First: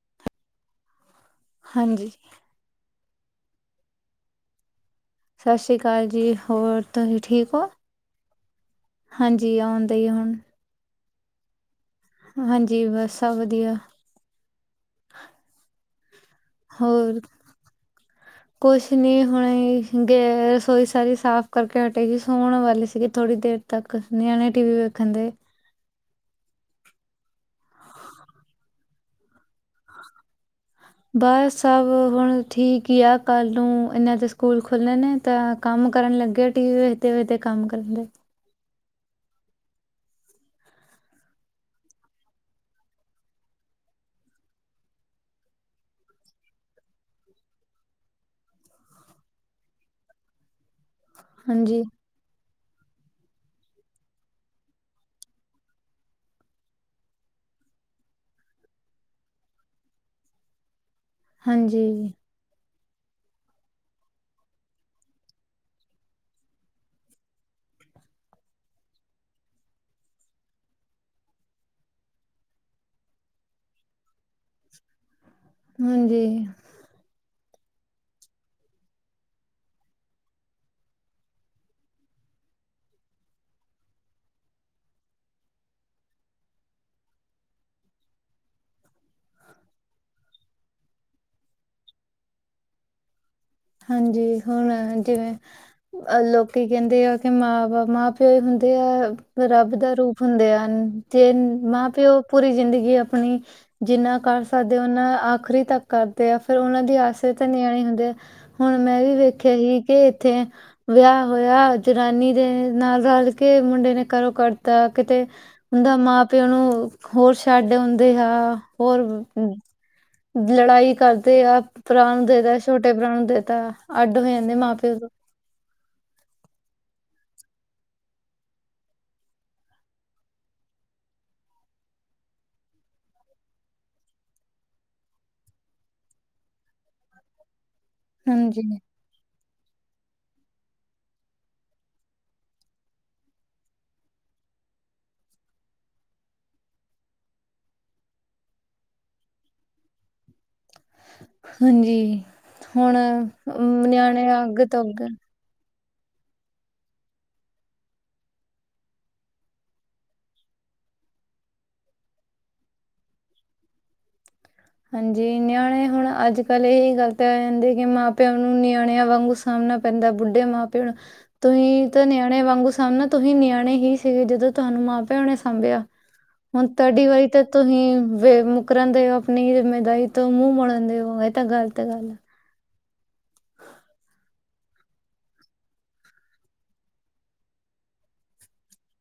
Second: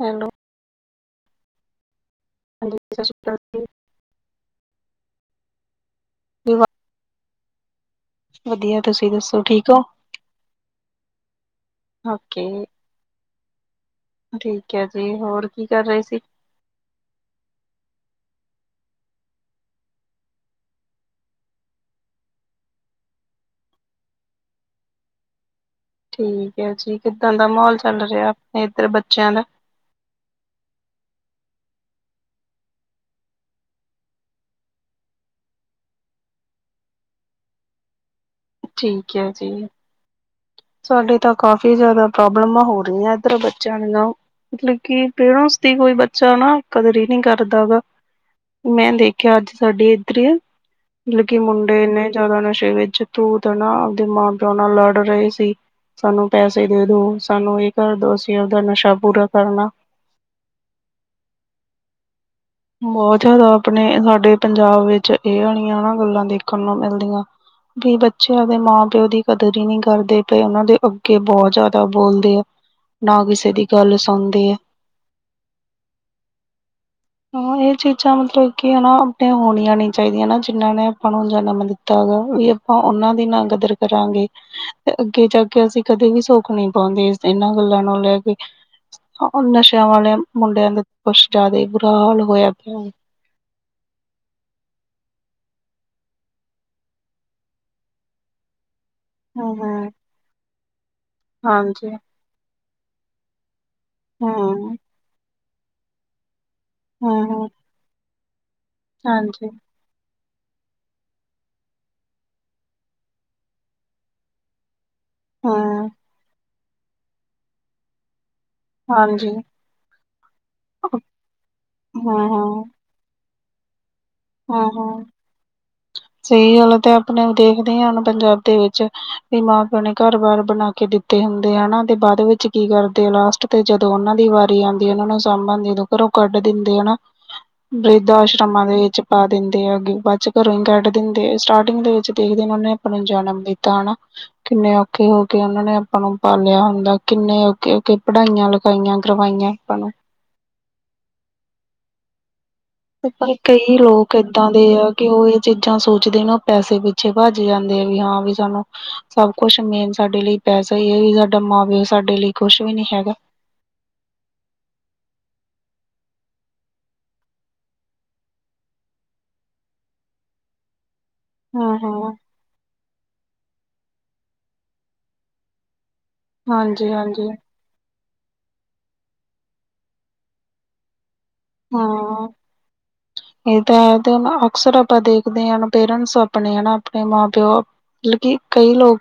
Hello ਹਾਂਜੀ ਹਾਂਜੀ ਸਤਿ ਸ਼੍ਰੀ ਅਕਾਲ ਸਾ ਸੀ਼ ਕਾਲ ਜੀ। ਹੋਰ, ਤੁਸੀਂ ਠੀਕ ਹੋ? ਵਧੀਐ, ਤੁਸੀਂ ਦੱਸੋ ਠੀਕ ਹੋ? ਏ ਹੁਣ ਓਕੇ ਹਾਂਜੀ, ਬਸ ਸਭ ਵਧੀਆ। ਠੀਕ ਹੈ ਜੀ। ਹੋਰ, ਕੀ ਕਰ ਰਹੇ ਸੀ? ਹੋਰ। ਕੁਛ ਨੀ ਹੁਣੇ ਗੲਏ ਰਸੋਈ ਸਾਰੀ ਸਾਫ਼ ਕਰਕੇ ਹਟੇਗੀ, ਸੋਣ ਵਾਲੀ ਸੀਗੀ ਥੋੜ੍ਹੀ ਦੇਰ। ਤੱਕ ਨਿਆਣੇ ਟੀ ਵੀ ਵੇਖਣ ਦੇ ਠੀਕ ਹੈ ਜੀ, ਕਿੱਦਾਂ ਦਾ ਮਾਹੌਲ ਚੱਲ ਰਿਹਾ, ਅਪਣੇ ਇੱਧਰ ਬੱਚਿਆਂ ਦਾ? ਬਸ ਸਭ ਹੁਣ ਠੀਕ ਹੀ ਆ ਕੱਲ੍ਹ ਨੂੰ ਇਨਾਂ ਦੇ ਸਕੂਲ ਖੁਲ੍ਹਣ ਨੇ। ਤਾਂ ਕੰਮ ਕਰਨ ਲੱਗੇ ਐ, ਟੀ ਵੀ ਵੇਖਦੇ-ਵੇਖਦੇ ਕੰਮ ਕਰਨ ਦੇ। ਠੀਕ ਹੈ ਜੀ। ਸਾਡੇ ਤਾਂ ਕਾਫੀ ਜੈਦਾ ਪ੍ਰੋਬਲਮਾਂ ਹੋ ਰਹੀਆਂ ਏੱਧਰ ਬੱਚਿਆਂ ਦੀਆਂ। ਮਤਲਬ ਕਿ ਪੇਰੈਂਟਸ ਦੀ ਕੋਈ ਬੱਚਾ ਨਾ ਕਦਰ ਹੀ ਨੀ ਕਰਦਾ ਗਾ। ਮੈਂ ਦੇਖਿਆ ਅੱਜ ਸਾਡੇ ਏਧਰ ਹੀ ਐ। ਮਤਲਬ ਕਿ ਹਾਂਜੀ, ਮੁੰਡੇ ਇਨੇ ਜਿਆਦਾ ਨਸ਼ੇ ਵਿੱਚ ਤੂ ਤੜਾ ਆਪਦੇ ਮਾਂ ਪਿਓ ਨਾਲ ਲੜ ਰਹੇ ਸੀ ਸਾਨੂੰ ਪੈਸੇ ਦੇ ਦੋ ਸਾਨੂੰ ਇਹ ਕਰ ਦੋ ਸੀਂ ਉਹਦਾ ਨਸ਼ਾ ਪੂਰਾ ਕਰਨਾ ਹਾਂਜੀ ਬੌਹ ਜੈਦਾ ਅਪਣੇ ਸਾਡੇ ਪੰਜਾਬ ਵਿੱਚ ਏਹ ਆਲੀਆਂ ਨਾ ਗੱਲਾਂ ਦੇਖਣ ਨੂੰ ਮਿਲਦੀਆਂ। ਬਈ ਬੱਚਿਆਂ ਦੇ ਮਾਂ-ਪਿਓ ਦੀ ਕਦਰ ਹੀ ਨੀ ਕਰਦੇ ਪਏ। ਔਨਾਂ ਦੇ ਅੱਗੇ ਬੋਤ ਜੈਦਾ ਬੋਲਦੇ ਆ। ਨਾ ਕਿਸੇ ਦੀ ਗੱਲ ਸੁਣਦੀ ਏ। ਹਂਜੀ। ਹੁਣ ਏ ਚੀਜ਼ਾਂ ਮਤਲਬ ਕਿ ਹਨਾ ਅਪਣੀਆਂ ਹੋਣੀਆਂ ਨੀ ਚਾਹੀਦੀਆਂ ਨਾ, ਜਿਨਾਂ ਨੇ ਅਪਾਂ ਨੂੰ ਜਨਮ ਦਿੱਤ ਤਾ ਗਾ ਵਈ ਅਪਾਂ ਔਨਾਂ ਦੀ ਨਾ ਕਦਰ ਕਰਾਂਗੇ ਤੇ ਅੱਗੇ ਜਾ ਕੇ ਅਸੀਂ ਕਦੇ ਵੀ ਸੁੱਖ ਨਹੀਂ ਪਾੰਗੇ ਇਸ ਤੇ ਏਨਾਂ ਗੱਲਾਂ ਨੂੰ ਲੈ ਕੇ। ਹਾਂ, ਨਸ਼ਿਆਂ ਵਾਲਿਆਂ ਮੁੰਡਿਆਂ ਦੇ ਕੁਛ ਜੈਦਾ ਈ ਬੁਰਾ ਹਾਲ ਪੇਯੈ। ਹਾਂਜੀ, ਹੁਣ ਜਿਵੇਂ ਅਹ ਲੋਕੀ ਕੈੰਦੇ ਆ ਕਿ ਮਾਂ-ਬਾ ਮਾਂ-ਪਿਓ ਹੁੰਦੇ ਐ। ਰੱਬ ਹੂੰ ਦਾ ਰੂਪ ਹੁੰਦੇ ਹਨ। ਜੇ ਹਾਂਜੀ ਮਾਂ-ਪਿਓ ਪੂਰੀ ਜ਼ਿੰਦਗੀ ਅਪਣੀ ਜਿੰਨਾ ਹੂੰ ਕਰ ਸਕਦੇ ਉਨਾ ਆਖਰੀ ਤੱਕ ਕਰਦੇ ਆ, ਫਿਰ ਔਨਾਂ ਦੀ ਹੂੰ ਆਸੇ ਹੂੰ। ਵੇਚ ਨਿਆਣੇ ਹੁੰਦੇ ਐ। ਹੁਣ, ਮੈਂ ਵੀ ਹਾਂਜੀ ਵੇਖਿਆ ਹੀ ਕੇ ਏਥੇ ਵਿਆਹ ਹੋਯਾ ਜਨਾਨੀ ਦੇ ਨਾਲ ਰਲ ਕੇ ਮੁੰਡੇ ਨੇ ਘਰੋ ਕਡਤਾ। ਕਿਤੇ ਹੂੰ ਹੂੰਦਾ ਮਾਂ-ਪਿਓ ਨੂੰ ਹੋਰ ਛੱਡ ਔੰਦੇ ਹਾਂ। ਹੋਰ, ਹਾਂਜੀ ਲੜਾਈ ਕਰਦੇ ਆ ਪੁਤਰਾ ਨੂੰ ਦੇਤਾ ਹੂੰ-ਹੂੰ, ਛੋਟੇ ਭਰਾ ਨੂੰ ਦੇਤ ਤਾਂ ਅੱਡਵੇਂ ਹਾਂ, ਹਾਂ। ਸਹੀ ਗੱਲਤ ਐ, ਤੇ ਅਪਨੇ ਆਪ ਦੇਖਦੇ ਆਂ ਹੁਨ ਪੰਜਾਬ ਦੇ ਵਿੱਚ ਬਈ ਮਾਂ-ਪਿਓ ਨੇ ਘਰ ਬਾਰ ਬਣਾ ਕੇ ਦਿੱਤ ਤੇ ਹੁੰਦੇ ਆ ਨਾ ਤੇ ਬਾਦ ਵਿੱਚ ਕੀ ਕਰਦੇ ਐ ਲਾਸਟ ਤੇ ਜਦੋਂ ਔਨਾਂ ਦੀ ਵਾਰੀ ਆੰਦੀ ਔਨਾਂ ਨੂੰ ਸਾਂਭਣ ਦੀ ਦ ਘਰੋਂ ਕੱਢ ਦਿੰਦੇ ਆ ਹਨਾ, ਹਾਂਜੀ ਵ੍ਰਿਧ-ਆਸ਼ਰਮਾਂ ਦੇ ਵੇਚ ਪਾ ਦਿੰਦੇ ਹੈਗੇ। ਬਾਦ ਚ ਘਰੋਂ ਹੀ ਕੱਢ ਦਿੰਦੇ ਐ, ਸਟਾਰਟਿੰਗ ਦੇ ਵਿੱਚ ਦੇਖਦੇ ਔਨਾ ਨੇ ਅਪਾਂ ਨੂੰ ਜਨਮ ਦਿੱਤਾ ਹਨਾ। ਕਿੰਨੇ ਔਖੇ ਹੋ ਕੇ ਓਨਾਂ ਨੇ ਅਪਾਂ ਨੂੰ ਪਾਲਿਆ ਹੁੰਦਾ, ਕਿੰਨੇ ਔਖੇ ਹੋਕੇ ਪੜ੍ਹਾਈਆਂ ਲੱ ਪੜ੍ਹਇਆਂ ਕਰਵਾਈਆਂ ਅਪਾਂ ਨੂੰ। ਹਾਂ ਜੀ। ਪਰ ਕਈ ਲੋਕ ਏਦਾਂ ਅੱਗ ਦੇ ਤੋਂ ਆ ਅੱਗ ਕਿ ਓਹ ਏ ਚੀਜ਼ਾਂ ਸੋਚਦੇ ਨੇ ਓ ਪੈਸੇ ਪਿੱਛੇ ਭੱਜ ਜਾਂਦੇ ਐ ਵੀ ਹਾਂ ਵੀ ਸਾਨੂੰ ਸਭ ਕੁਛ ਮੇਨ ਸਾਡੇ ਲਈ ਪੈਸਾ ਹੀ ਹੈ, ਯੇ ਸਾਡਾ ਮਾਂ-ਪਿਓ ਸਾਡੇ ਲਈ ਕੁਛ ਵੀ ਨੀ ਹੈਗਾ। ਹਾਂਜੀ, ਨਿਆਣੇ ਹੁਣ ਅੱਜ ਕੱਲ੍ਹ ਇਹੀ ਗੱਲ ਤੇ ਰਹਿੰਦੇ ਕਿ ਮਾਂ ਪਿਓ ਨੂੰ ਨਿਆਣਿਆਂ ਵਾਂਗ ਸਾਮਣਾ ਪੈਂਦਾ, ਬੁੱਢੇ ਮਾਂ ਪਿਓ ਨੂੰ। ਤੁਹੀਂ ਤੇ ਹਾਂ-ਹਾਂ। ਨਿਆਣੇ ਵਾਂਗੂ ਸਨ ਨਾ, ਤੁਹੀਂ ਨਿਆਣੇ ਹੀ ਸੀਗੇ ਜਦੋਂ ਤੁਹਾਨੂੰ ਮਾਂ ਪਿਓ ਨੇ ਸਾਂਭਿਆ। ਹੁਣ ਹਾਂਜੀ ਤੁਹਾਡੀ ਵਾਰੀ ਹਾਂਜੀ ਤਾਂ ਤੁਹੀਂ ਮੁਕਰਨ ਦੇ ਹੋ ਆਪਣੀ ਜਿੰਮੇਦਾਰੀ ਤੋਂ ਮੂੰਹ ਮੜਨ ਦੇ ਹੋ। ਤਾਂ ਗਲਤ ਗੱਲ ਆ। ਹਾਂ ਇਹ ਤਾਂ ਹੈ ਤੇ ਹੁਨ ਅਕਸਰ ਆਪਾਂ ਦੇਖਦੇ ਆਂ, ਪੇਰੈਂਟਸ ਆਪਣੇ ਆ ਨਾ ਆਪਣੇ ਮਾਂ ਪਿਓ ਮਤਲਬ ਕਿ ਕਈ ਲੋਗ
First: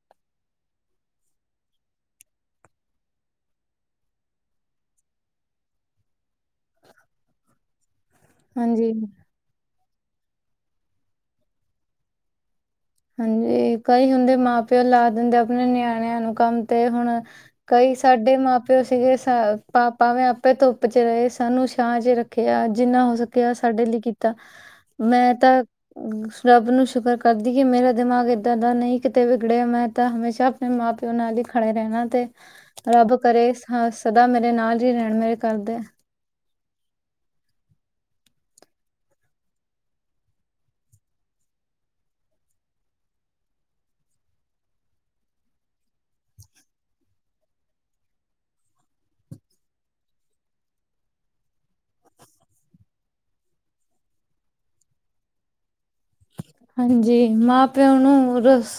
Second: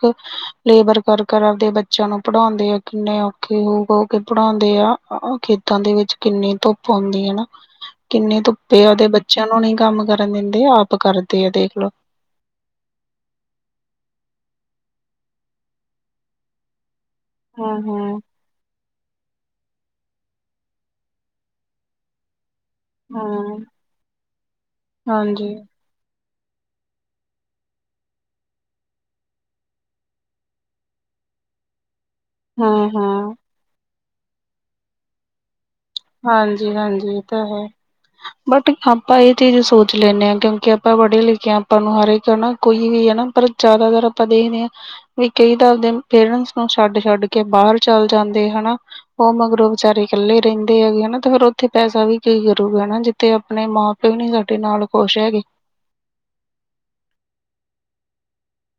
ਲੇਬਰ ਕਰ-ਕਰ ਆਵਦੇ ਬੱਚਿਆਂ ਨੂੰ ਪੜ੍ਹਾਉਂਦੇ ਆ, ਕਿੰਨੇ ਔਖੇ ਹੋ-ਹੋ ਕੇ ਪੜ੍ਹਾਉਂਦੇ ਆ। ਖੇ ਤਾਂ ਦੇ ਵਿੱਚ ਕਿੰਨੀ ਧੁੱਪ ਆਉਂਦੀ ਹੈ। ਕਿੰਨੇ ਧੁੱਪੇ ਤੇ ਹਾਂਜੀ। ਆਪਦੇ ਬੱਚਿਆਂ ਨੂੰ ਨਹੀਂ ਕੰਮ ਕਰਨ ਦਿੰਦੇ, ਆਪ ਕਰਦੇ ਆ ਦੇਖਲੋ। ਹਾਂਜੀ, ਕਈ ਹੁੰਦੇ ਮਾਂ ਪਿਓ ਲਾ ਦਿੰਦੇ ਆਪਣੇ ਨਿਆਣਿਆਂ ਨੂੰ ਕੰਮ ਤੇ ਹੁਣ ਕਈ ਹਾਂਜੀ। ਸਾਡੇ ਮਾਂ ਪਿਓ ਸੀਗੇ, ਸ ਪਾ ਭਾਵੇਂ ਆਪੇ ਧੁੱਪ ਚ ਰਹੇ ਸਾਨੂੰ ਛਾਂ ਚ ਰੱਖ ਖਿਆ, ਜਿੰਨਾ ਹੋ ਸਕਿਆ ਸਾਡੇ ਲਈ ਕੀਤਾ। ਮੈਂ ਤਾਂ ਉਸ ਰੱਬ ਨੂੰ ਸ਼ੁਕਰ ਕਰਦ ਦੀ ਕਿ ਮੇਰਾ ਦਿਮਾਗ ਇੱਦਾਂ ਦਾ ਨਹੀਂ ਕਿਤੇ ਵਿਗੜਿਆ, ਮੈਂ ਤਾਂ ਹਮੇਸ਼ਾ ਆਪਣੇ ਮਾਂ ਪਿਓ ਨਾਲ ਹੀ ਖੜੇ ਰਹਿਣਾ ਤੇ ਰੱਬ ਹਾਂਜੀ ਕਰੇ ਹਾਂ ਸਦਾ ਮੇਰੇ ਨਾਲ ਹੀ ਰਹਿਣ ਮੇਰੇ ਘਰ ਦੇ। ਹਾਂਜੀ-ਹਾਂਜੀ, ਏ ਤੇ ਹੈ। ਬਟ, ਆਪਾਂ ਇਹ ਚੀਜ਼ ਸੋਚ ਲੈਂਨੇ ਆਂ ਕਿਉਂਕਿ ਆਪਾਂ ਪੜ੍ਹੇ ਲਿਖੇ ਹਾਂ, ਆਪਾਂ ਨੂੰ ਹਰ ਇੱਕ ਨਾ ਕੋਈ ਵੀ ਹਨਾ ਪਰ ਜਾਦਾਤਰ ਅਪਾਂ ਦੇਖਨੇ ਆਂ ਵਈ ਕਈ ਤਾਂ ਆਪਦੇ ਪੇਰੈਂਟਸ ਨੂੰ ਛੱਡ-ਛੱਡ ਕੇ ਬਾਰ ਚੱਲ ਜਾਂਦੇ ਹਨਾ। ਓ ਮਗਰੋਂ ਵਿਚਾਰੇ ਕੱਲੇ ਰੇਨ ਰਹਿੰਦੇ ਹੈਗੇ ਹੈ ਨਾ ਤੇ ਫੇਰ ਔਥੇ ਪੈਸਾ ਵੀ ਕੀ ਕਰੂਗਾ ਨਾ ਜਿੱਥੇ ਅਪਣੇ ਮਾਂ-ਪਿਓ ਨੀ ਸਾਡੇ ਨਾਲ ਖੁਸ਼ ਹੈਗੇ। ਹਾਂਜੀ, ਮਾਂ-ਪਿਓ ਨੂੰ ਰੂਸ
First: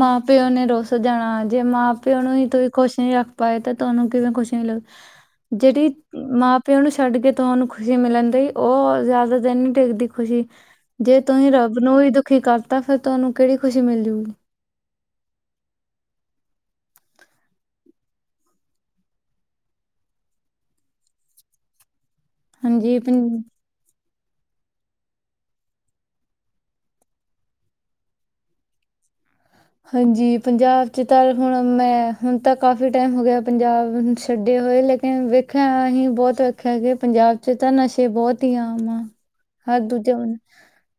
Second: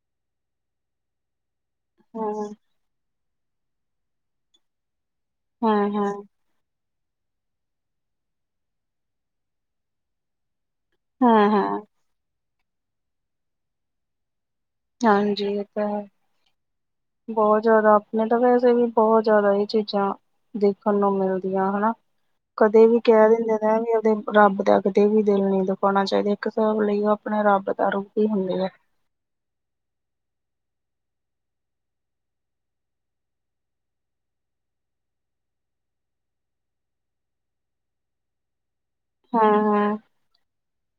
ਮਾਂ-ਪਿਓ ਨੇ ਰੂਸ ਜਾਣਾ। ਜੇ ਮਾਂ ਪਿਓ ਨੂੰ ਹੀ ਹਾਂ ਤੁਈ ਖੁਸ਼ ਨਹੀਂ ਰੱਖ ਪਾਏ ਤੇ ਤੁਹਾਨੂੰ ਕਿਵੇਂ ਖੁਸ਼ੀ ਮਿਲੇਗੀ? ਹਾਂ ਜਿਹੜੀ ਮਾਂ ਪਿਓ ਨੂੰ ਛੱਡ ਕੇ ਤਾਂ ਉਹਨੂੰ ਖੁਸ਼ੀ ਮਿਲਣ ਦਈ, ਉਹ ਜ਼ਿਆਦਾ ਦਿਨ ਨਹੀਂ ਟਿੱਕਦੀ ਖੁਸ਼ੀ। ਜੇ ਹਾਂ ਤੁਸੀਂ ਹਾਂ ਰਬ ਨੂੰ ਵੀ ਦੁਖੀ ਕਰਤਾ, ਫਿਰ ਤੁਹਾਨੂੰ ਕਿਹੜੀ ਖੁਸ਼ੀ ਮਿਲ ਜੂਗੀ। ਹਾਂਜੀ, ਏ ਤਾਂ ਹੈ। ਬੋਹਤ ਜਾਦਾ ਆਪਨੇ ਤਾਂ ਵੈਸੇ ਵੀ, ਬੋਹਤ ਜ਼ਿਆਦਾ ਏ ਚੀਜ਼ਾਂ ਦੇਖਣ ਨੂੰ ਮਿਲਦੀਆਂ ਹਨਾ, ਕਦੇ ਹਾਂਜੀ ਵੀ ਕਹਿ ਪੰ- ਦਿੰਦੇ ਐ ਵੀ ਆਪਦੇ ਰੱਬ ਦਾ ਕਦੇ ਵੀ ਦਿਲ ਨੀ ਦੁਖਾਣਾ ਚਾਹੀਦਾ, ਇੱਕ ਹਿਸਾਬ ਲਈ ਉਹ ਆਪਣੇ ਰੱਬ ਦਾ ਰੂਪ ਹੀ ਹੁੰਦੇ ਐ। ਹਾਂਜੀ, ਪੰਜਾਬ 'ਚ ਤਾਂ ਹੁਣ ਮੈਂ, ਹੁਣ ਤਾਂ ਕਾਫੀ ਟਾਈਮ ਹੋ ਗਿਆ ਪੰਜਾਬ ਛੱਡੇ ਹੋਏ ਲੇਕ ਨ ਵੇਖਿਆ ਅਸੀਂ, ਬੋਤ ਵੇਖਿਆ ਕਿ ਪੰਜਾਬ 'ਚ ਤਾਂ ਨਸ਼ੇ ਬੋਤ ਹੀ ਆਮ ਆ। ਹਾਂ। ਹਰ ਦੂਜੇ ਬੰਦਾ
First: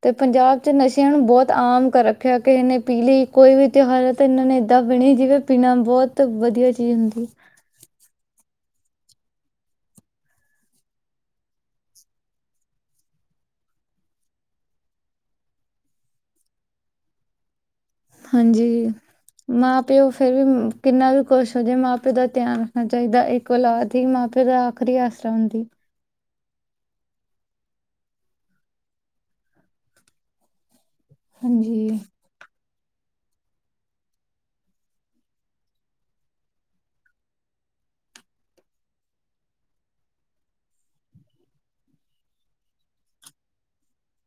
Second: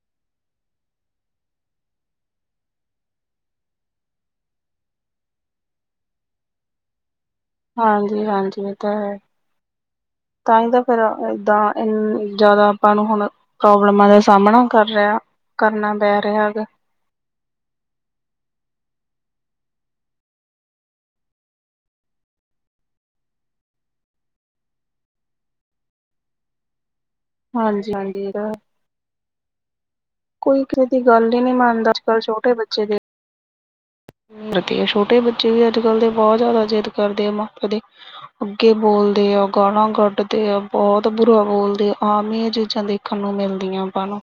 ਤੇ ਪੰਜਾਬ 'ਚ ਨਸ਼ਿਆਂ ਨੂੰ ਬੋਤ ਆਮ ਕਰ ਰੱਖਿਆ ਕਿ ਏਨੇ ਪੀਲੀ। ਕੋਈ ਵੀ ਤਿਉਹਾਰ ਹੈ ਤਾਂ ਇਹਨਾਂ ਨੇ ਏਦਾਂ ਪੀਣੀ ਜਿਵੇਂ ਪੀਨਾ ਬੋਤ ਵਧੀਆ ਚੀਜ਼ ਹੁੰਦੀ। ਹਾਂਜੀ-ਹਾਂਜੀ, ਏ ਤਾਂ ਹੈ। ਤਾਂ ਹੀ ਤਾਂ ਫੇਰ ਏਦਾਂ ਜਾਦਾ ਆਪਾਂ ਨੂੰ ਹੁਨ ਪ੍ਰੋਬਲਮਾਂ ਦਾ ਸਾਹਮਣਾ ਕਰ ਰਿਹਾ, ਕਰਨਾ ਪੈ ਰਿਹਾ ਹੈਗਾ। ਹਾਂਜੀ‌। ਮਾਂ ਪਿਓ ਫੇਰ ਵੀ ਕਿੰਨਾ ਵੀ ਕੁੁਸ਼ ਹੋ ਜੇ, ਮਾਂ ਪਿਓ ਦਾ ਧਿਆਨ ਰੱਖਣਾ ਚਾਹੀਦਾ। ਕੋਲਾਦ ਈ ਮਾਂ ਪਿਓ ਦਾ ਆਖਰੀ ਆਸਰਾ ਹੁੰਦੀ। ਹਾਂਜੀ-ਹਾਂਜੀ ਇਹਦਾ ਕੋਈ ਕਿਹੇ ਦੀ ਗੱਲ ਹੀ ਨਹੀਂ ਮੰਨਦਾ ਹਾਂਜੀ ਅੱਜ ਕੱਲ੍ਹ ਛੋਟੇ ਬੱਚੇ ਦੇ ਤੇ ਛੋਟੇ ਬੱਚੇ ਵੀ ਅੱਜ ਕੱਲ੍ਹ ਦੇ ਬਹੁਤ ਜ਼ਿਆਦਾ ਜਿੱਦ ਕਰਦੇ ਆ ਮਾਪੇ ਦੇ। ਅੱਗੇ ਬੋਲਦੇ ਆ, ਗਾਲਾਂ ਕੱਢਦੇ ਆ, ਬਹੁਤ ਬੁਰਾ ਬੋਲਦੇ ਆਮ ਹੀ ਇਹ ਚੀਜ਼ਾਂ ਦੇਖ ਦੇਖਣ ਨੂੰ ਮਿਲਦੀਆਂ ਆਪਾਂ ਨੂੰ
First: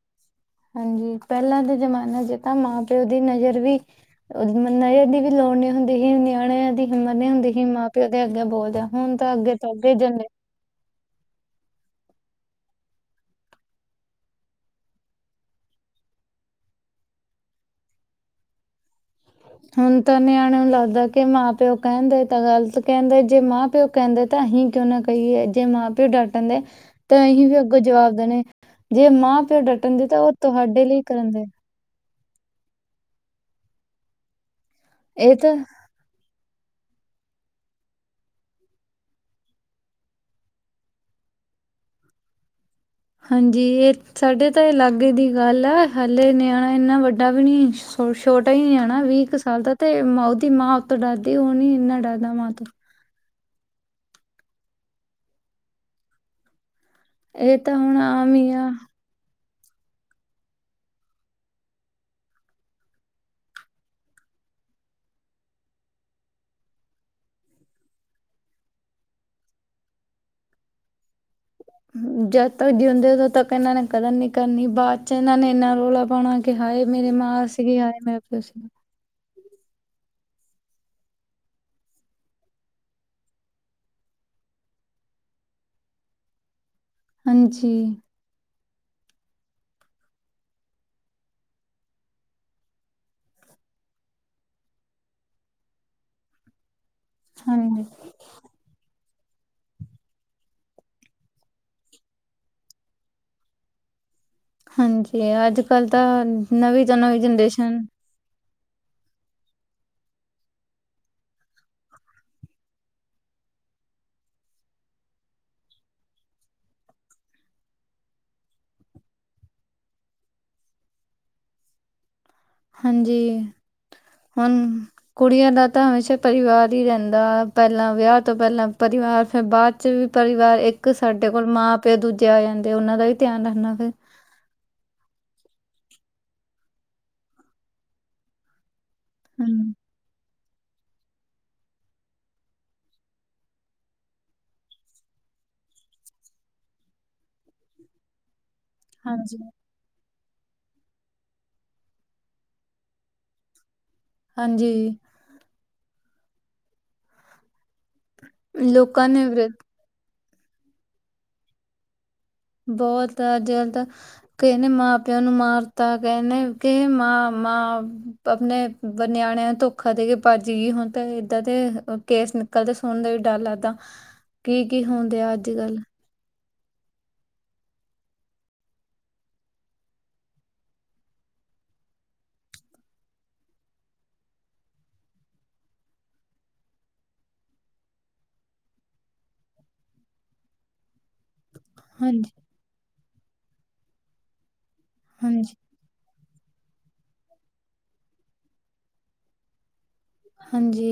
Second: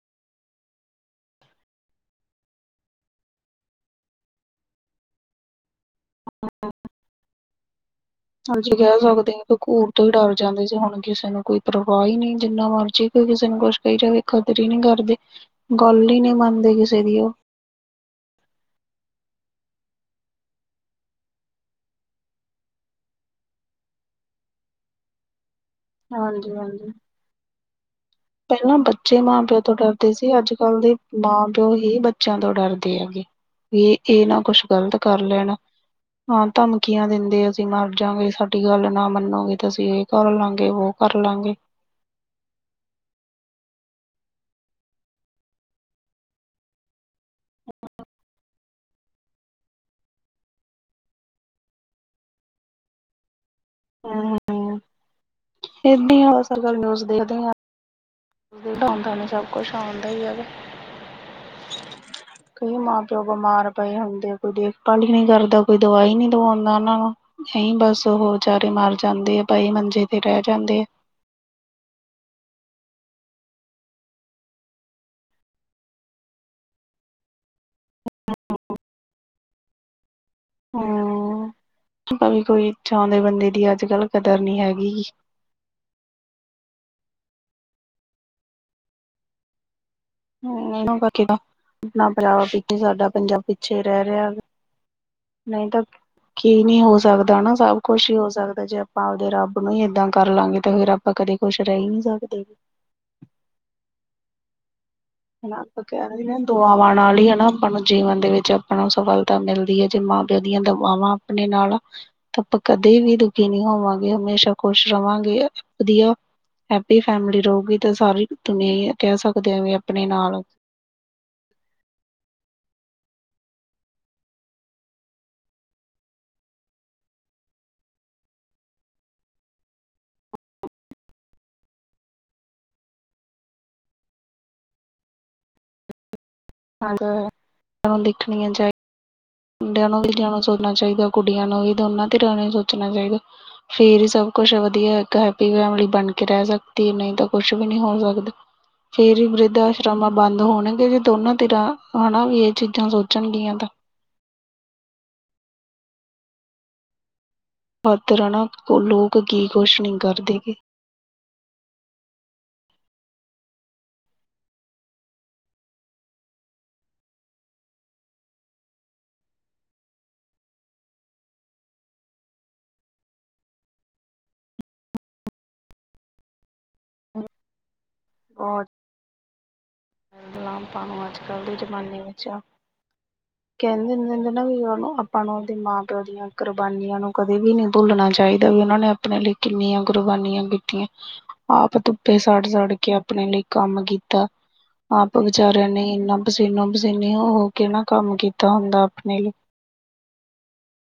ਹਾਂਜੀ। ਪਹਿਲਾਂ ਦੇ ਜ਼ਮਾਨੇ ਚ ਤਾਂ ਮਾਂ ਪਿਓ ਦੀ ਨਜ਼ਰ ਵੀ ਨ ਦੀ ਵੀ ਲੋੜਨੀ ਹੁੰਦੀ ਸੀ। ਨਿਆਣਿਆਂ ਦੀ ਹਿਮਤ ਨਹੀ ਹੁੰਦੇ ਹੀ, ਮਾਂ ਪ ਉਹਦੇ ਅੱਗੇ ਹਾਂਜੀ ਬੋਲਦੇ ਕਹਿ ਹੁਣ ਸਕਦੇ ਤਾਂ ਹਾਂ ਅੱਗੇ ਕਿ ਤਾਂ ਘੂਰ ਅੱਗੇ ਤੋਂ ਹੀ ਜਾਂਦੇ। ਡਰ ਜਾਂਦੇ ਸੀ। ਹੁਣ ਕਿਸੇ ਨੂੰ ਕੋਈ ਪਰਵਾਹ ਹੀ ਨਹੀਂ ਜਿੰਨਾ ਮਰਜ਼ੀ ਕੋਈ ਕਿਸੇ ਨੂੰ ਕੁਛ ਕਹੀ ਜਾਵੇ ਖਤ ਹੀ ਨਹੀਂ ਕਰਦੇ ਗੱਲ ਹੀ ਨਹੀਂ ਮੰਨਦੇ ਕਿਸੇ ਦੀ ਉਹ। ਹੁਣ ਤਾਂ ਨਿਆਣੇ ਨੂੰ ਲੱਗਦਾ ਕਿ ਮਾਂ ਪਿਓ ਕਹਿੰਦੇ ਤਾਂ ਗਲਤ ਕਹਿੰਦੇ ਜੇ ਮਾਂ ਪਿਓ ਕਹਿੰਦੇ ਤਾਂ ਅਸੀਂ ਕਿਉਂ ਨਾ ਕਹੀਏ ਜੇ ਮਾਂ- ਪਿਓ ਡੱਟਣ ਹਾਂਜੀ ਦੇ ਹਾਂਜੀ ਤਾਂ ਅਸੀਂ ਵੀ ਅੱਗੋਂ ਜਵਾਬ ਦੇਣੇ ਪਹਿਲਾਂ ਜੇ ਬੱਚੇ ਮਾਂ- ਪਿਓ ਤੋਂ ਡਟਣ ਦੇ ਡਰਦੇ ਤਾਂ ਸੀ। ਉਹ ਅੱਜ ਕੱਲ੍ਹ ਤੁਹਾਡੇ ਦੇ ਲਈ ਕਰਨ ਮਾਂ ਪਿ ਪਿਓ ਹੀ ਬੱਚਿਆਂ ਤੋਂ ਡਰਦੇ ਹੈਗੇ ਵੀ ਇਹ ਨਾ ਕੁਛ ਗਲਤ ਕਰ ਇਹ ਲੈਣ। ਤਾਂ ਹਾਂ ਧਮਕੀਆਂ ਦਿੰਦੇ ਅਸੀਂ ਮਰ ਜਾਗੇ। ਸਾਡੀ ਗੱਲ ਨਾ ਮੰਨੋਗੇ ਤੇ ਅਸੀਂ ਇਹ ਕਰ ਲਾਂਗੇ ਵੋ ਕਰ ਲਾਂਗੇ। ਹਾਂਜੀ ਇਹ ਸਾਡੇ ਤਾਂ ਏ ਲਾਗੇ ਦੀ ਗੱਲ ਆ। ਹਲੇੇ ਨਿਆਣਾ ਇੰਨਾ ਵੱਡਾ ਵੀ ਨੀ ਛੋ -ਛੋਟਾ ਹੀ ਨਿਆਣਾ ਵੀ ਕ ਸਾਲ ਦਾ ਤੇ ਉਹਦੀ ਮਾਂ ਉਤੋਂ ਡਰਦੀ। ਉਹ ਨੀ ਇੰਨਾ ਡਰਦਾ ਮਾਂ ਤੋਂ। ਹੂੰ, ਹੂੰ ਏਦਾਂ ਹੀ ਆ ਬਸ ਨਿੳਜ਼ ਦੇਖਦੀ ਹਾ। ਇਹ ਤਾਂ ਹੁਣ ਆ ਮੀ ਹੀ ਜਿੱਦਾਂ ਹੁਣ ਤੁਹਾਨੂੰ ਸਭ- ਕੁਛ ਆਉਂਦਾ ਹੀ ਹੈਗਾ। ਕਈ ਮਾਂ- ਪਿਓ ਬਿਮਾਰ ਪਏ ਹੁੰਦੇ। ਕੋਈ ਦੇਖਭਾਲ ਹੀ ਨਹੀਂ ਕਰਦਾ। ਕੋਈ ਦਵਾਈ ਨੀ ਦਵਾਉਂਦਾ ਉਹਨਾਂ ਨੂੰ। ਨਹੀਂ ਬਸ ਉਹ ਵਿਚਾਰੇ ਮਰ ਜਾਂਦੇ ਐ, ਬਾਈ ਮੰਜੇ ਤੇ ਰਹਿ ਜਾਂਦੇ ਐ। ਜਦ ਤੱਕ ਜਿਉਂਦੇ ਉਦੋਂ ਤੱਕ ਇਹਨਾਂ ਨੇ ਕਦਰ ਨੀ ਕਰਨੀ। ਬਾਅਦ ਚ ਇਹਨਾਂ ਨੇ ਇੰਨਾ ਰੌਲਾ ਪਾਉਣਾ ਏ। ਕਿ ਹਾਏ ਮੇਰੇ ਮਾਂ ਸੀਗੀ। ਹਾਏ ਮੇਰਾ ਪਿਓ ਸੀਗਾ। ਹਮ ਭਾਵੇ ਕੋਈ ਇੱਛਾ ਵਾਲੇ ਬੰਦੇ ਦੀ ਅੱਜ ਕੱਲ ਕਦਰ ਨੀ ਹੈਗੀ। ਹਾਂਜੀ। ਹਮ ਇਹ ਆਪਣਾ ਪੰਜਾਬ ਪੇ, ਸਾਡਾ ਪੰਜਾਬ ਪਿੱਛੇ ਰਹਿ ਰਿਹਾ। ਨਹੀਂ ਤਾਂ ਕੀ ਨਹੀਂ ਹੋ ਸਕਦਾ ਹਨਾ, ਸਭ ਹਾਂਜੀ ਕੁਛ ਹੀ ਹੋ ਸਕਦਾ ਜੇ ਆਵਦੇ ਰੱਬ ਨੂੰ ਹੀ ਏਦਾਂ ਕਰ ਲਾਂਗੇ ਤੇ ਫੇਰ ਆਪਾਂ ਕਦੇ ਖੁਸ਼ ਰਹਿ ਹੀ ਨੀ ਸਕਦੇ। ਹਾਂਜੀ। ਹਨਾ ਅੱਜ ਆਪਾਂ ਕੱਲ ਤਾਂ ਕਹਿ ਸੀ ਨਾ ਨਵੀਂ ਦੁਆਵਾਂ ਤੋਂ ਨਾਲ ਨਵੀਂ ਹੀ ਹਨਾ ਆਪਾਂ ਜਨਰੇਸ਼ਨ ਨੂੰ ਜੀਵਨ ਦੇ ਵਿੱਚ ਉਹਨਾਂ ਨੂੰ ਸਫਲਤਾ ਮਿਲਦੀ ਹੈ। ਜੇ ਮਾਂ ਪਿਓ ਦੀਆਂ ਦਵਾਵਾਂ ਆਪਣੇ ਨਾਲ ਹਾ ਤਾਂ ਆਪਾਂ ਕਦੇ ਵੀ ਦੁਖੀ ਨਹੀਂ ਹੋਵਾਂਗੇ ਹਮੇਸ਼ਾ ਖੁਸ਼ ਰਵਾਂਗੇ ਵਧੀਆ। ਹੈਪੀ ਫੈਮਿਲੀ ਰਹੂਗੀ। ਤਾਂ ਸਾਰੀ ਦੁਨੀਆਂ ਕਹਿ ਸਕਦੇ ਆ ਵੀ ਆਪਣੇ ਨਾਲ। ਹਾਂਜੀ ਹੁਣ ਕੁੜੀਆਂ ਦਾ ਤਾਂ ਹਮੇਸ਼ਾ ਪਰਿਵਾਰ ਹੀ ਰਹਿੰਦਾ। ਪਹਿਲਾਂ ਵਿਆਹ ਤੋਂ ਪਹਿਲਾਂ ਪਰਿਵਾਰ ਫਿਰ ਬਾਅਦ ਚ ਵੀ ਪਰਿਵਾਰ ਇੱਕ ਸਾਡੇ ਕੋਲ ਮਾਂ- ਪਿਓ ਦੂਜੇ ਆ ਜਾਂਦੇ ਉਹਨਾਂ ਦਾ ਵੀ ਧਿਆਨ ਰੱਖਣਾ ਫਿਰ ਹਾਂ ਤੁਹਾਨੂੰ ਦੇਖਣੀਆਂ ਚਾਹੀਦੀ ਹਮ ਮੁੰਡਿਆਂ ਨੂੰ ਵੀ ਜਾਣਾ ਸੋਚਣਾ ਚਾਹੀਦਾ। ਕੁੜੀਆਂ ਨੂੰ ਵੀ ਦੋਨਾਂ ਧਿਰਾਂ ਨੂੰ ਸੋਚਣਾ ਚਾਹੀਦਾ। ਫੇਰ ਹੀ ਸਭ ਕੁਛ ਏ ਵਧੀਆ। ਇੱਕ ਹੈਪੀ ਫੈਮਲੀ ਬਣ ਕੇ ਰਹਿ ਸਕਦੀ ਹੈ। ਨਹੀਂ ਤਾਂ ਕੁਛ ਵੀ ਨਹੀਂ ਹੋ ਸਕਦਾ। [inaudible] ਫੇਰ ਹੀ ਹਾਂਜੀ ਵਰਿੱਧ ਆਸ਼ਰਮਾਂ ਬੰਦ ਹੋਣਗੇ। ਜੇ ਦੋਨਾਂ ਤਿਰਾਂ ਹਨਾ ਵੀ ਇਹ ਚੀਜ਼ਾਂ ਸੋਚਣਗੀਆਂ ਤਾਂ। ਹਾਂਜੀ। ਪਰਤ ਜਾਣਾ ਹੋਰ ਲੋਕਾਂ ਲੋਕ ਨੇ ਕੀ ਵਿਰ ਕੋਸ਼ ਨਹੀਂ ਕਰਦੇ ਗੇ। ਬਹੁਤ ਜਲਦ ਕਿਸੇ ਨੇ ਮਾਂ ਪਿਓ ਨੂੰ ਮਾਰਤਾ ਕਿਹੇ ਨੇ ਕਿਹੇ ਮਾਂ, ਮਾਂ ਆਪਣੇ ਬ ਨਿਆਣਿਆਂ ਨੂੰ ਧੋਖਾ ਦੇ ਕੇ ਭੱਜ ਗਈ। ਹੋਣ ਤਾਂ ਇੱਦਾਂ ਦੇ ਕੇਸ ਨੇ ਕਦੇ ਸੁਣਦੇ ਵੀ ਡਰ ਲੱਗਦਾ। ਕੀ ਕੀ ਹੁੰਦੇ ਆ ਅੱਜ ਕੱਲ। ਔਰ। ਦੁਲਾਮਪਾਂ ਨੂੰ ਅੱਜ ਕੱਲ੍ਹ ਦੇ ਜ਼ਮਾਨੇ ਵਿੱਚ ਆ। ਕਹਿੰਦੇ ਹੁਨੇ ਨਾ ਵੀ ਉਹਨੂੰ ਆਪਾਂ ਨੂੰ ਉਹਦੇ ਮਾਂ- ਪਿਓ ਦੀਆਂ ਕੁਰਬਾਨੀਆਂ ਨੂੰ ਕਦੇ ਵੀ ਨਹੀਂ ਭੁੱਲਣਾ ਚਾਹੀਦ। ਉਹਨਾਂ ਨੇ ਆਪਣਿਆਂ ਲਈ ਕਿੰਨੀਆਂ ਕੁਰਬਾਨੀਆਂ ਕੀਤੀਆ। ਆਪ ਧੁੱਪੇ ਹਾਂਜੀ ਸਾੜ -ਸੜ ਕੇ ਆਪਣੇ ਲਈ ਕੰਮ ਕੀਤਾ। ਆਪ ਹਾਂਜੀ ਵਿਚਾਰਿਆਂ ਨੇ ਇੰਨਾ ਪਸੀਨੋ- ਪਸੀਨੀ ਹੋ -ਹੋ ਕੇ ਨਾ ਕੰਮ ਕੀਤਾ ਹੁੰਦਾ ਆਪਣੇ ਲਈ। ਹਾਂਜੀ।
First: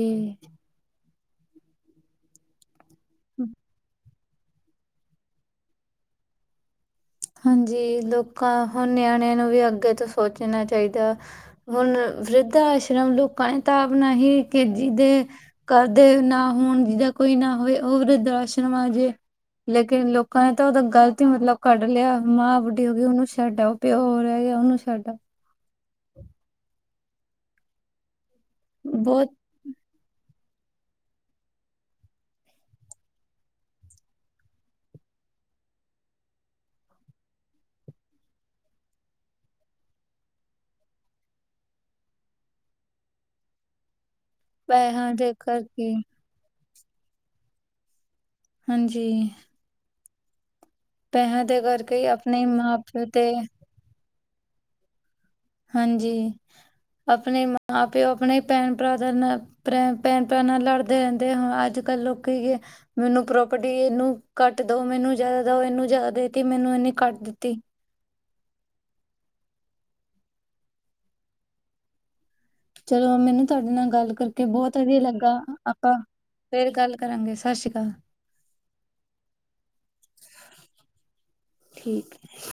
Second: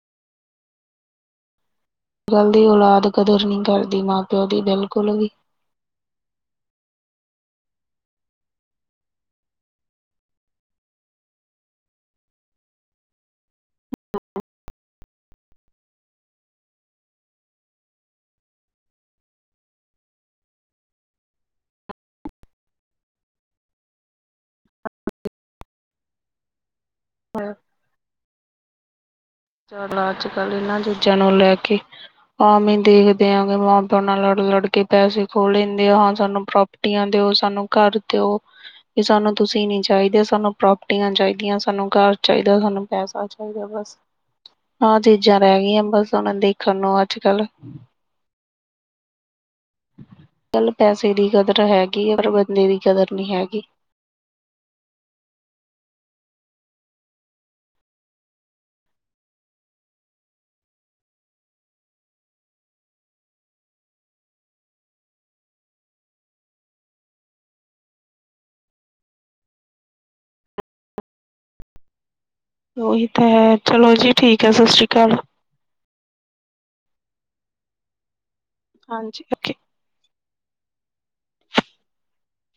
ਜਲਦੀ ਔਲਾਦ ਕਦਰ ਨੀ ਕਰਦੀ ਮਾਂ- ਪਿਓ ਦੀ ਬਿਲਕੁਲ ਵੀ। ਹਾਂਜੀ ਲੋਕਾਂ ਹੁਣ ਨਿਆਣਿਆਂ ਨੂੰ ਵੀ ਅੱਗੇ ਤੋਂ ਸੋਚਣਾ ਚਾਹੀਦਾ। ਹੁਣ ਵਰਿਧ ਆਸ਼ਰਮ ਲੋਕਾਂ ਨੇ ਤਾਂ ਆਪ ਬਣਾ ਹੀ ਕੇ ਜੀ ਦੇ ਕਰਦੇ ਨਾ ਹੁਣ ਜਿਹਦਾ ਕੋਈ ਨਾ ਹੋਵੇ। ਉਹ ਵਰਿਧ ਆਸ਼ਰਮ ਆ ਜੀਏ। ਲੇਕਿਨ ਲੋਕਾਂ ਨੇ ਤਾਂ ਉਹਦਾ ਗਲਤ ਹੀ ਮਤਲਬ ਕਢ ਲਿਆ ਮਾਂ ਬੁੱਢੀ ਹੋ ਗਈ ਉਹਨੂੰ ਛੱਡ ਆਉ ਪਿਓ ਰਹਿ ਗਿਆ ਉਹਨੂੰ ਛੱਡ ਆੳ। ਹ [inaudible] ਹਾਂ ਬਹੁਤ ਚ ਅੱਜ ਕੱਲ੍ਹ ਇਹਨਾਂ ਚੀਜ਼ਾਂ ਨੂੰ ਲੈ ਕੇ ਹਾਂਵੇ ਦੇਖਦੇ ਆਗੇ ਮਾਂ ਪਿਓ ਨਾਲ ਲੜ ਲੜਕੇ ਪੈਸੇ ਖੋਹ ਲਿੰਦੇ ਆ ਹਾਂ ਸਾਨੂੰ ਪ੍ਰੋਪ ਛੁੱਟੀਆਂ ਦਿਓ ਸਾਨੂੰ ਘਰ ਦਿਓ। ਵੀ ਸਾਨੂੰ ਤੁਸੀਂ ਨੀ ਚਾਹੀਦੇ ਸਾਨੂੰ ਪ੍ਰੋਪਰਟੀਆਂ ਚਾਹੀਦੀਆਂ ਸਾਨੂੰ ਘਰ ਚਾਹੀਦਾ ਸਾਨੂੰ ਪੈਸਾ ਚਾਹੀਦਾ ਬਸ। ਆਹ ਪੈਸਿਆਂ ਦੇ ਚੀਜ਼ਾਂ ਰਹਿ ਗਈਆਂ ਕਰਕੇ ਬਸ ਉਹ ਦੇਖਣ ਨੂੰ ਅੱਜ ਕੱਲ੍ਹ ਹਾਂਜੀ ਗੱਲ ਪੈਸੇ ਦੀ ਪੈਸਿਆਂ ਕਦਰ ਦੇ ਕਰਕੇ ਹੈਗੀ ਹੀ ਪਰ ਆਪਣੇ ਬੰਦੇ ਮਾਂ ਦੀ ਪਿਓ ਕਦਰ ਤੇ ਨਹੀਂ ਹੈਗੀ। ਹਾਂਜੀ ਆਪਣੇ ਮਾਂ ਪਿਓ ਆਪਣੇ ਭੈਣ ਭਰਾਦਰ ਨਾਲ ਭੈਣ ਭੈਣ ਭੈਣਾਂ ਲੜਦੇ ਰਹਿੰਦੇ ਹਾਂ ਅੱਜ ਕੱਲ੍ਹ ਲੋਕੀ ਮੈਨੂੰ ਪ੍ਰੋਪਰਟੀ ਇਹਨੂੰ ਕੱਟ ਦੋ ਮੈਨੂੰ ਜ਼ਿਆਦਾ ਦਓ ਇਹਨੂੰ ਜ਼ਿਆਦਾ ਦੇਤੀ ਮੈਨੂੰ ਇਹਨੇ ਘੱਟ ਦਿੱਤੀ। ਉਹੀ ਚਲੋ ਤਾਂ ਮੈਨੂੰ ਹੈ ਤੁਹਾਡੇ ਨਾਲ ਚਲੋ ਜੀ ਗੱਲ ਠੀਕ ਕਰਕੇ ਹੈ ਸਤਿ ਬਹੁਤ ਸ਼੍ਰੀ ਵਧੀਆ ਅਕਾਲ। ਲੱਗਾ। ਆਪਾਂ ਫੇਰ ਗੱਲ ਕਰਾਂਗੇ ਸਤਿ ਸ਼੍ਰੀ ਅਕਾਲ। ਹਾਂਜੀ ਓਕੇ। ਠੀਕ ਹੈ।